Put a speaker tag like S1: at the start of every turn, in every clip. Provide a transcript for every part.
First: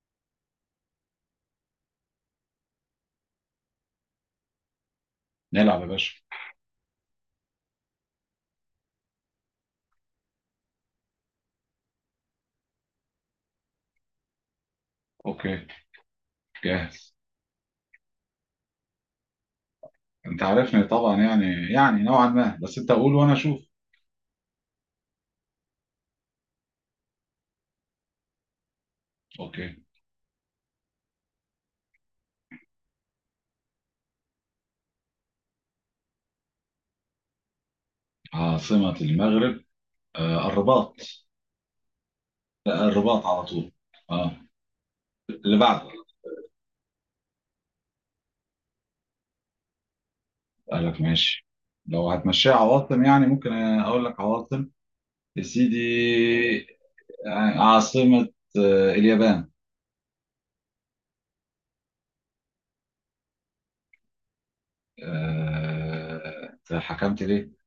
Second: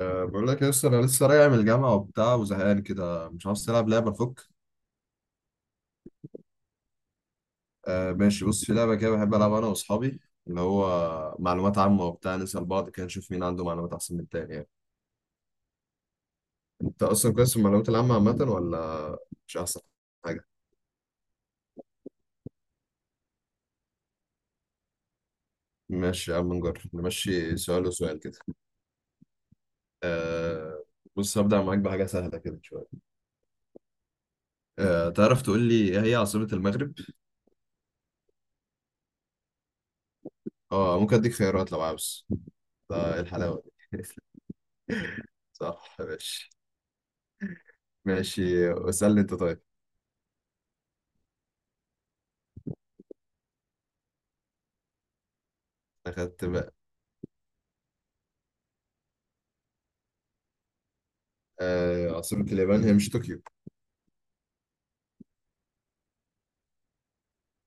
S1: بقول لك يا اسطى، انا لسه راجع من الجامعه وبتاع وزهقان كده. مش عاوز تلعب لعبه؟ فك
S2: نلعب يا باشا.
S1: ماشي، بص في لعبه كده بحب العبها انا واصحابي، اللي هو معلومات عامه وبتاع، نسال بعض كده نشوف مين عنده معلومات احسن من التاني يعني.
S2: اوكي.
S1: انت
S2: جاهز.
S1: اصلا كويس في المعلومات العامه عامه، ولا مش احسن
S2: انت
S1: حاجه؟
S2: عارفني طبعا، يعني نوعا ما، بس انت قول وانا اشوف.
S1: ماشي يا عم، نجرب نمشي سؤال وسؤال كده.
S2: اوكي.
S1: أه بص، هبدا معاك بحاجه سهله كده شويه. تعرف تقول لي ايه هي عاصمه المغرب؟
S2: عاصمة المغرب، آه الرباط.
S1: اه ممكن اديك خيارات لو عاوز.
S2: لا،
S1: ده إيه
S2: الرباط على
S1: الحلاوه
S2: طول.
S1: دي؟
S2: اه، اللي بعده.
S1: صح، ماشي. ماشي اسالني انت طيب.
S2: قال لك ماشي، لو هتمشيها عواصم يعني ممكن اقول لك عواصم يا سيدي.
S1: أخدت بقى.
S2: عاصمة اليابان.
S1: عاصمة اليابان هي مش طوكيو؟
S2: آه، أنت حكمت ليه؟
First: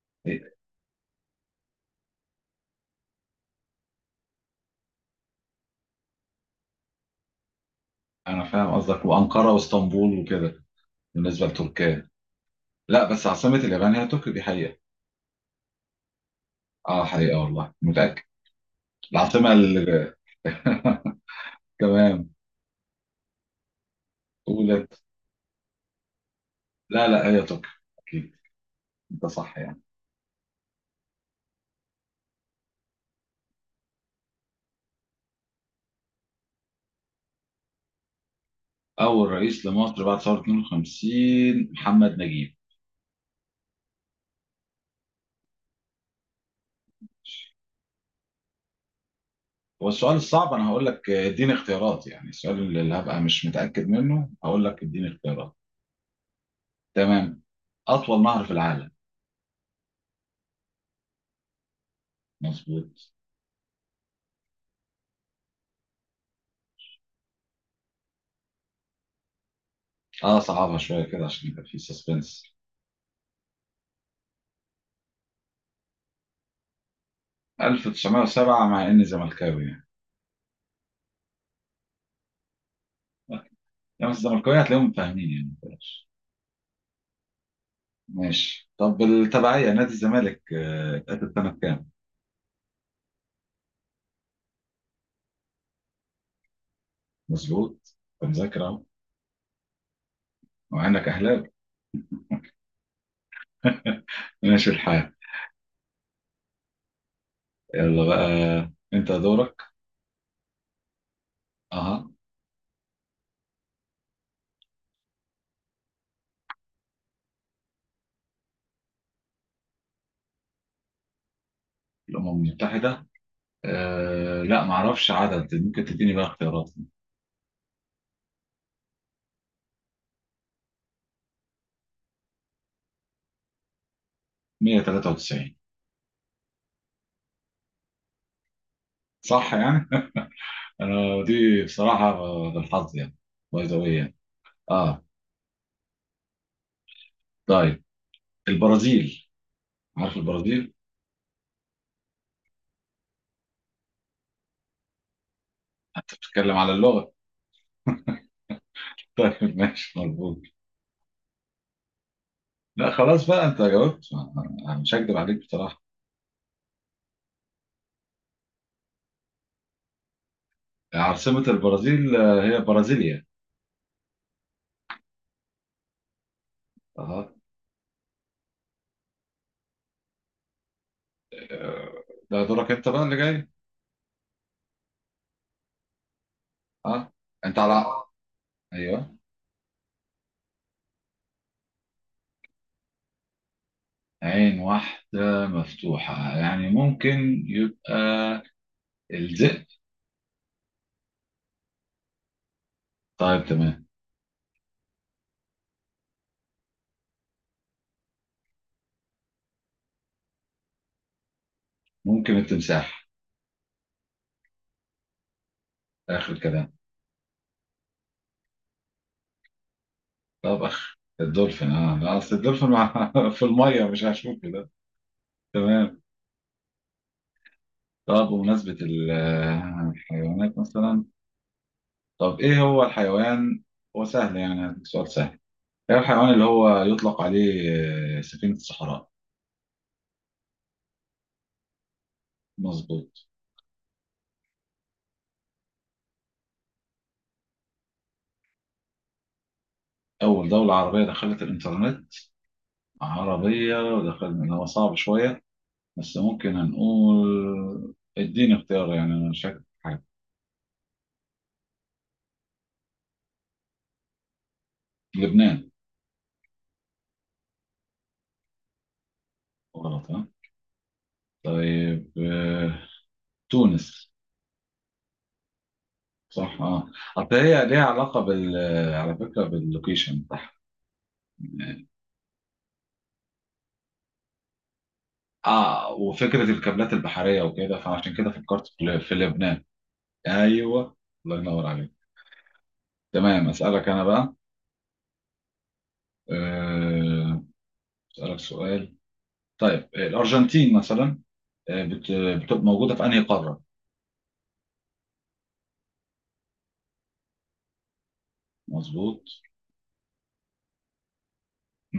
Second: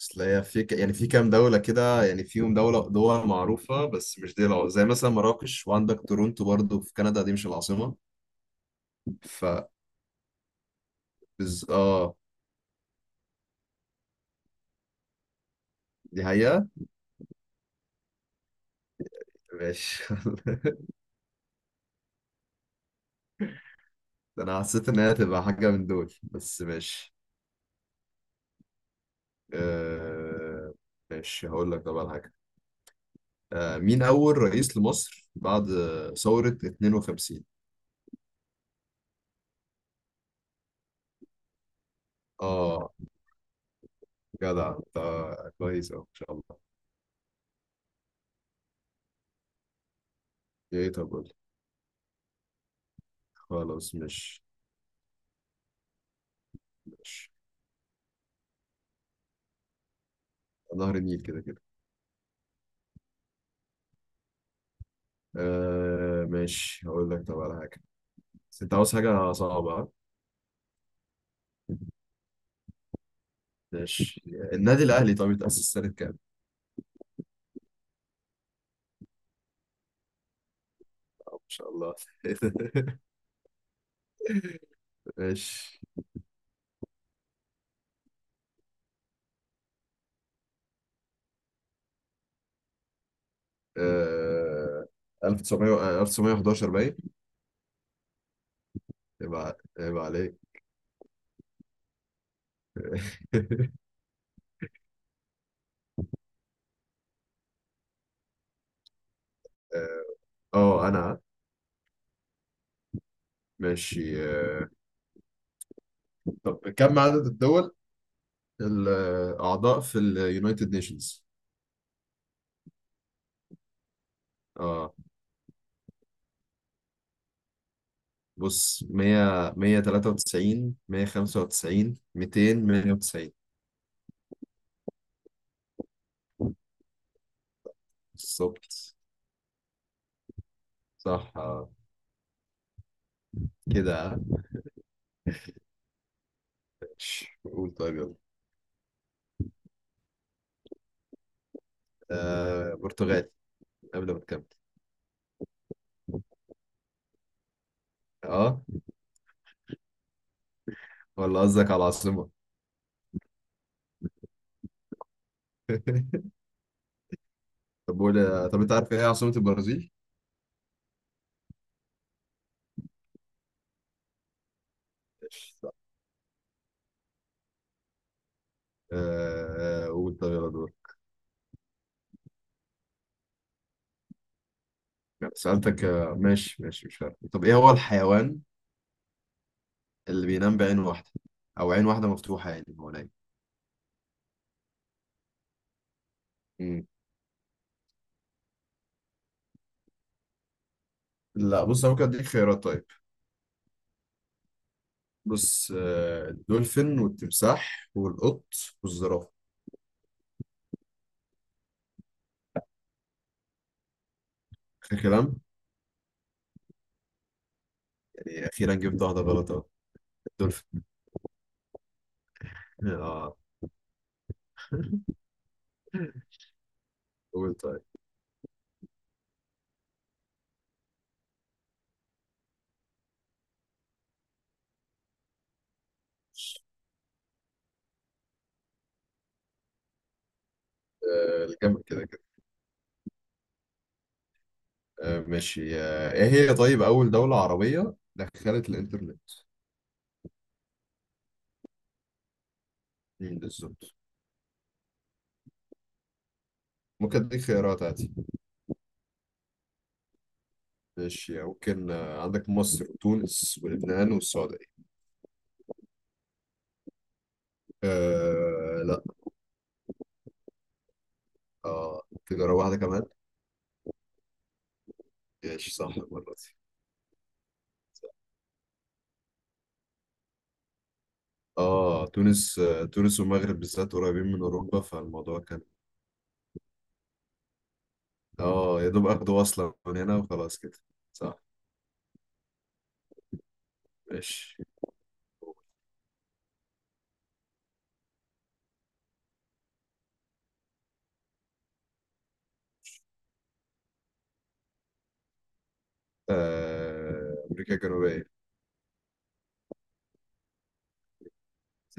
S1: أصل هي
S2: إيه،
S1: يعني في كام دولة كده يعني فيهم دولة، دول معروفة بس مش دي العاصمة. زي مثلا مراكش، وعندك تورونتو برضو في كندا، دي مش العاصمة.
S2: انا فاهم قصدك،
S1: ف
S2: وانقرة واسطنبول وكده بالنسبة
S1: بز...
S2: لتركيا.
S1: اه
S2: لا، بس عاصمة اليابان هي طوكيو، دي حقيقة.
S1: دي حقيقة.
S2: اه، حقيقة، والله متأكد. العاصمة
S1: ماشي.
S2: ال... تمام.
S1: ده أنا حسيت إن
S2: قولت
S1: هي هتبقى حاجة من دول، بس
S2: لا
S1: ماشي.
S2: لا هي طوكيو، أكيد، أنت صح يعني.
S1: آه... ماشي، هقول لك طبعا حاجة. مين أول رئيس لمصر بعد ثورة 52؟
S2: أول رئيس لمصر بعد ثورة 52، محمد نجيب.
S1: اه جدع انت، كويس أوي، ان شاء الله.
S2: هو السؤال الصعب أنا هقول
S1: ايه،
S2: لك،
S1: طب قول لي.
S2: اديني اختيارات، يعني السؤال اللي هبقى مش متأكد
S1: خلاص
S2: منه
S1: ماشي.
S2: هقول لك اديني اختيارات.
S1: ماشي.
S2: تمام. أطول نهر في العالم.
S1: نهر النيل كده كده.
S2: مظبوط.
S1: ماشي، هقول لك طب على حاجة. بس انت عاوز حاجة صعبة، ها؟
S2: اه، صعبها شوية كده عشان يبقى في سسبنس.
S1: ماشي. النادي الأهلي طب اتأسس سنة كام؟
S2: 1907، مع إني زملكاوي يعني.
S1: ما شاء الله.
S2: يعني الزملكاوية هتلاقيهم فاهمين، يعني ما
S1: ماشي.
S2: تقلقش. ماشي. طب التبعية نادي الزمالك اتأسس سنة كام؟
S1: آه 1900 1911 باين.
S2: مظبوط، أنت مذاكر أهو،
S1: يبقى عليك.
S2: مع إنك أهلاوي. ماشي الحال. يلا بقى، أنت دورك.
S1: اه انا
S2: أها.
S1: ماشي. طب كم عدد الدول الأعضاء في اليونايتد نيشنز؟
S2: الأمم المتحدة. آه، لا
S1: اه
S2: معرفش عدد، ممكن تديني بقى اختيارات.
S1: بص، 100، 193، 195، 200، 190.
S2: 193.
S1: بالظبط.
S2: صح يعني؟ أنا
S1: صح
S2: دي
S1: آه.
S2: بصراحة بالحظ يعني، باي ذا واي يعني.
S1: كده.
S2: أه،
S1: قول
S2: طيب.
S1: طيب يلا.
S2: البرازيل، عارف البرازيل؟
S1: برتغال. قبل ما تكمل.
S2: أنت بتتكلم على اللغة.
S1: اه
S2: طيب ماشي، مظبوط.
S1: ولا قصدك على العاصمة؟
S2: لا، خلاص بقى أنت جاوبت، أنا مش هكدب عليك.
S1: طب قول، طب انت عارف ايه عاصمة البرازيل؟
S2: عاصمة البرازيل هي برازيليا.
S1: لا.
S2: اها.
S1: قول طب، يلا دور.
S2: آه، ده دورك انت بقى اللي جاي.
S1: سألتك. ماشي ماشي، مش
S2: اه،
S1: عارف. طب ايه
S2: انت
S1: هو
S2: على.
S1: الحيوان
S2: ايوه.
S1: اللي بينام بعين واحدة او عين واحدة مفتوحة يعني هو نايم؟
S2: عين واحدة مفتوحة، يعني
S1: مم.
S2: ممكن يبقى الذئب.
S1: لا، بص انا ممكن اديك خيارات طيب.
S2: طيب تمام.
S1: بص الدولفين والتمساح والقط والزرافة.
S2: ممكن التمساح،
S1: اخر كلام.
S2: اخر كلام.
S1: يعني اخيرا جبت واحدة غلط اهو.
S2: طب
S1: الدولفين.
S2: الدولفين، اه لا، اصل الدولفين.
S1: اه
S2: في المية مش هشوف كده. تمام.
S1: قول طيب.
S2: طب بمناسبة الحيوانات مثلا. طب ايه هو الحيوان؟ هو سهل يعني، هديك سؤال سهل. ده الحيوان اللي هو يطلق عليه سفينة الصحراء.
S1: الجنب كده كده.
S2: مظبوط.
S1: ماشي. ايه هي طيب اول دولة عربية دخلت الانترنت؟
S2: أول دولة عربية دخلت الإنترنت. عربية
S1: بالظبط.
S2: ودخلنا اللي هو صعب شوية، بس ممكن
S1: ممكن اديك خيارات
S2: هنقول
S1: عادي.
S2: اديني اختيار، يعني أنا مش فاكر حاجة.
S1: ماشي ممكن. عندك مصر وتونس ولبنان والسعودية.
S2: لبنان.
S1: آه، لا.
S2: غلط ها.
S1: اه
S2: طيب
S1: تجرب واحدة كمان.
S2: تونس.
S1: ماشي، صح المرة دي.
S2: صح اه. أصل هي ليها علاقة بال آه، على فكرة باللوكيشن بتاعها.
S1: اه تونس. تونس والمغرب بالذات قريبين من اوروبا، فالموضوع كان.
S2: اه، وفكرة الكابلات البحرية وكده، فعشان كده فكرت
S1: اه يا
S2: في
S1: دوب
S2: في
S1: اخدوا
S2: لبنان.
S1: وصلة من هنا وخلاص كده.
S2: ايوه. الله
S1: صح.
S2: ينور عليك. تمام، أسألك أنا بقى.
S1: ماشي.
S2: آه، أسألك سؤال. طيب الأرجنتين مثلا، آه، بت- بتبقى موجودة في أنهي قارة؟
S1: امريكا الجنوبية.
S2: مظبوط.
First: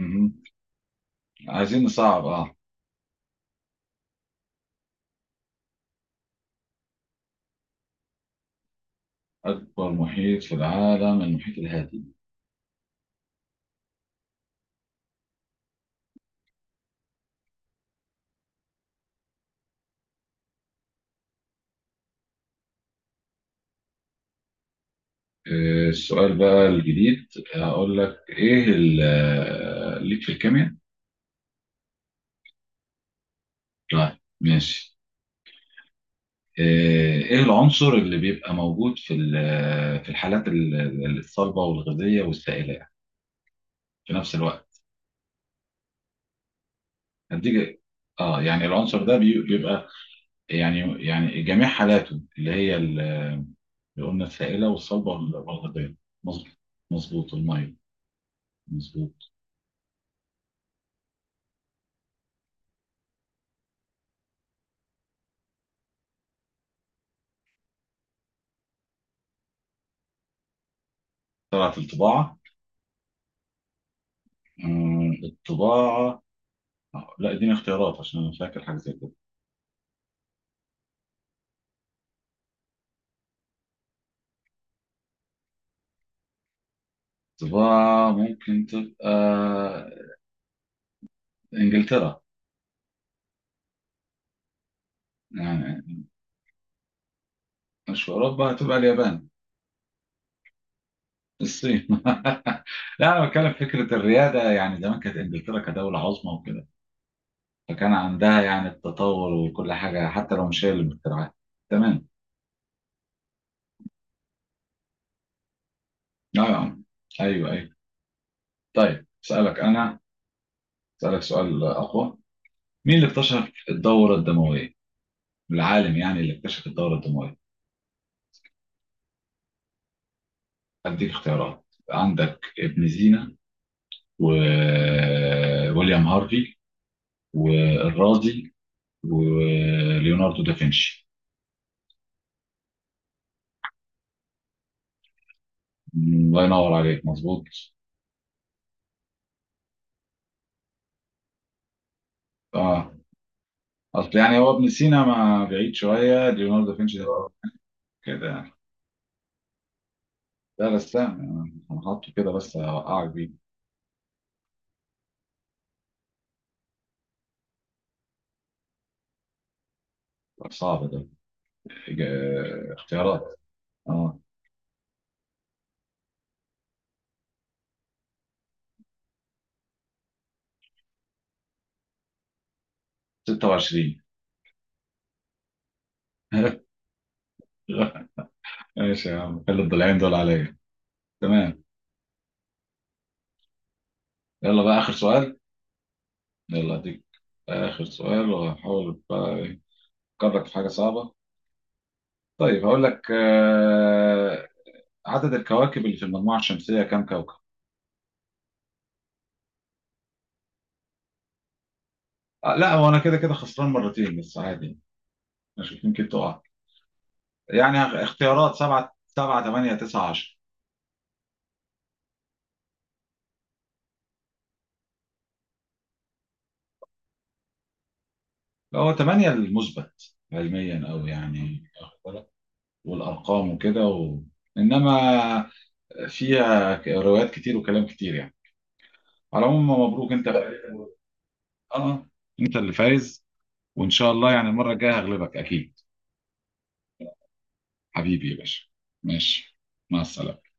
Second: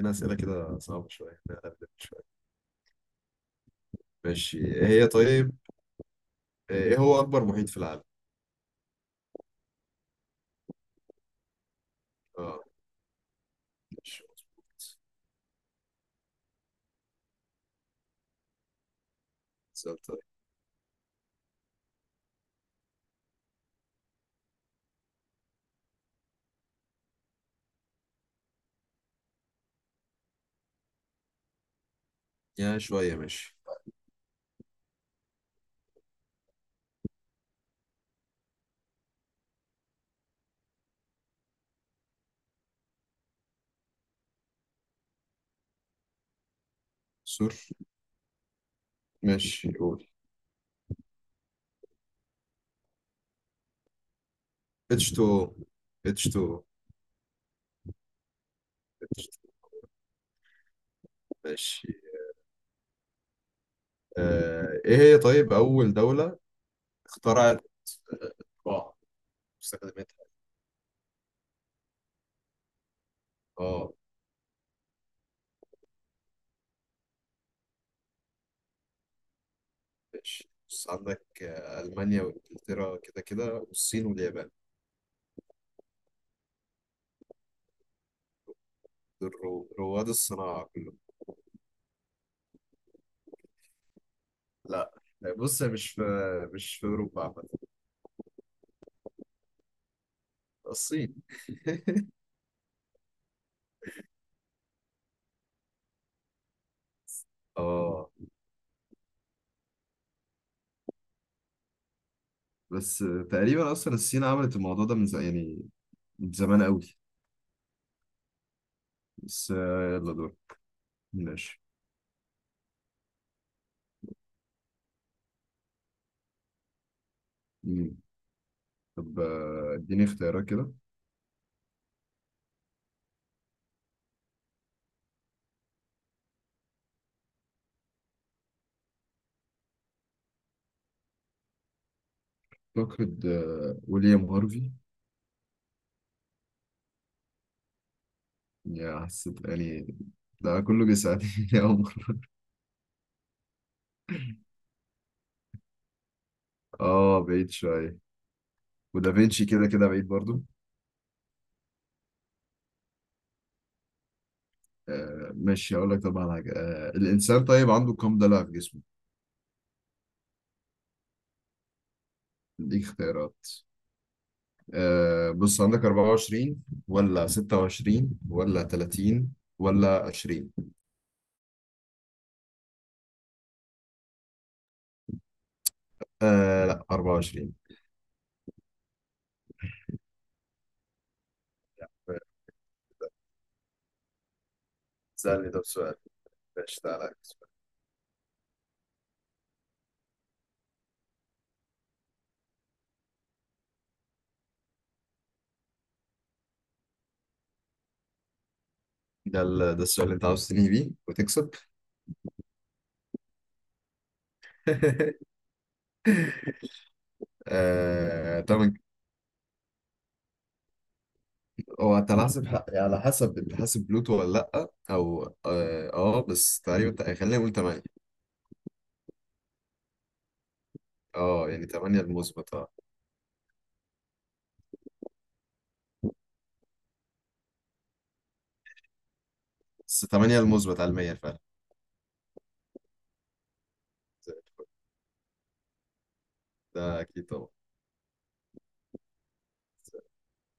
S1: أنا أسئلة كده صعبة شوية، أنا
S2: عايزين
S1: أقلب
S2: نصعب
S1: شوية.
S2: اه.
S1: ماشي. إيه هي طيب إيه هو أكبر محيط في العالم؟
S2: أكبر محيط في العالم المحيط الهادي.
S1: آه ماشي، مظبوط. سؤال طيب.
S2: السؤال بقى الجديد، هقول لك إيه ليك في الكيمياء؟
S1: يا شوية ماشي.
S2: طيب ماشي. آه، إيه العنصر اللي بيبقى موجود في الحالات الصلبة والغازية والسائلة في نفس الوقت؟
S1: سور.
S2: هديك. اه، يعني العنصر ده
S1: ماشي
S2: بيبقى
S1: قول.
S2: يعني جميع حالاته اللي هي اللي قلنا السائلة والصلبة
S1: H2O.
S2: والغذائية. مظبوط،
S1: H2O.
S2: مظبوط المية، مظبوط.
S1: H2O. ماشي. إيه هي طيب أول دولة اخترعت الطباعة، استخدمتها؟
S2: طلعت الطباعة.
S1: آه
S2: آه، الطباعة. آه، لا اديني اختيارات عشان انا فاكر حاجة زي كده.
S1: ماشي، بص عندك ألمانيا وإنجلترا كده كده، والصين واليابان.
S2: الطباعة ممكن تبقى
S1: دول رواد الصناعة كلهم.
S2: انجلترا
S1: لا، بص، مش في
S2: يعني.
S1: مش في أوروبا عامة.
S2: مش في اوروبا؟ هتبقى اليابان.
S1: الصين.
S2: الصين. لا، انا بتكلم في فكرة الريادة، يعني زمان كانت انجلترا كدولة عظمى وكده، فكان
S1: اه
S2: عندها يعني التطور وكل حاجة حتى لو مش هي اللي مخترعاها. تمام.
S1: بس تقريبا اصلا الصين عملت الموضوع ده من زمان يعني، من
S2: اه
S1: زمان
S2: آه.
S1: قوي.
S2: ايوه ايوه. طيب
S1: بس
S2: اسالك انا،
S1: يلا دور.
S2: اسالك
S1: ماشي.
S2: سؤال اقوى. مين اللي اكتشف الدوره الدمويه؟ العالم يعني اللي اكتشف الدوره الدمويه.
S1: مم. طب اديني اختيارات كده.
S2: اديك اختيارات. عندك ابن سينا، وويليام هارفي، والرازي، وليوناردو دافنشي.
S1: اعتقد ويليام هارفي.
S2: الله ينور عليك، مظبوط.
S1: يا، حسيت يعني ده كله بيساعدني. يا عمر.
S2: اه، اصل يعني هو ابن سينا ما بعيد شويه ليوناردو دافنشي ده
S1: اه
S2: بقى،
S1: بعيد شويه،
S2: كده يعني.
S1: ودافينشي كده كده بعيد برضو.
S2: لا بس لا، انا حاطه كده بس اوقعك بيه.
S1: ماشي، هقول لك طبعا حاجه. الانسان طيب عنده كام ضلع في جسمه؟
S2: صعب ده.
S1: ليك
S2: اختيارات.
S1: اختيارات.
S2: اه.
S1: بص عندك 24 ولا 26 ولا 30 ولا 20.
S2: 26.
S1: آه، لا، 24.
S2: ماشي يا عم، خلي الضلعين دول عليا. تمام. يلا بقى آخر سؤال.
S1: سألني طب سؤال.
S2: يلا
S1: ماشي
S2: أديك.
S1: تعالى.
S2: آخر سؤال، وهحاول بقى أفكرك في حاجة صعبة. طيب هقول لك عدد الكواكب اللي في المجموعة الشمسية كم كوكب؟
S1: ده السؤال اللي انت عاوز تنهي بيه وتكسب.
S2: لا، هو أنا كده كده خسران مرتين بس عادي. مش يمكن تقع. يعني اختيارات
S1: طبعا.
S2: سبعة سبعة تمانية تسعة 10.
S1: هو انت على حسب انت حاسب بلوتو ولا لا، او اه, آه بس تقريبا خلينا نقول 8.
S2: هو تمانية المثبت علميا أو
S1: اه
S2: يعني
S1: يعني
S2: واخد
S1: 8
S2: بالك؟
S1: المثبت اه
S2: والأرقام وكده. إنما فيها روايات كتير وكلام كتير يعني. على العموم
S1: بس
S2: مبروك انت.
S1: 8 المثبت على 100 فعلا.
S2: اه، انت اللي فايز. وان شاء الله يعني المره الجايه هغلبك اكيد.
S1: ده اكيد طبعا.
S2: حبيبي يا باشا. ماشي، مع السلامه.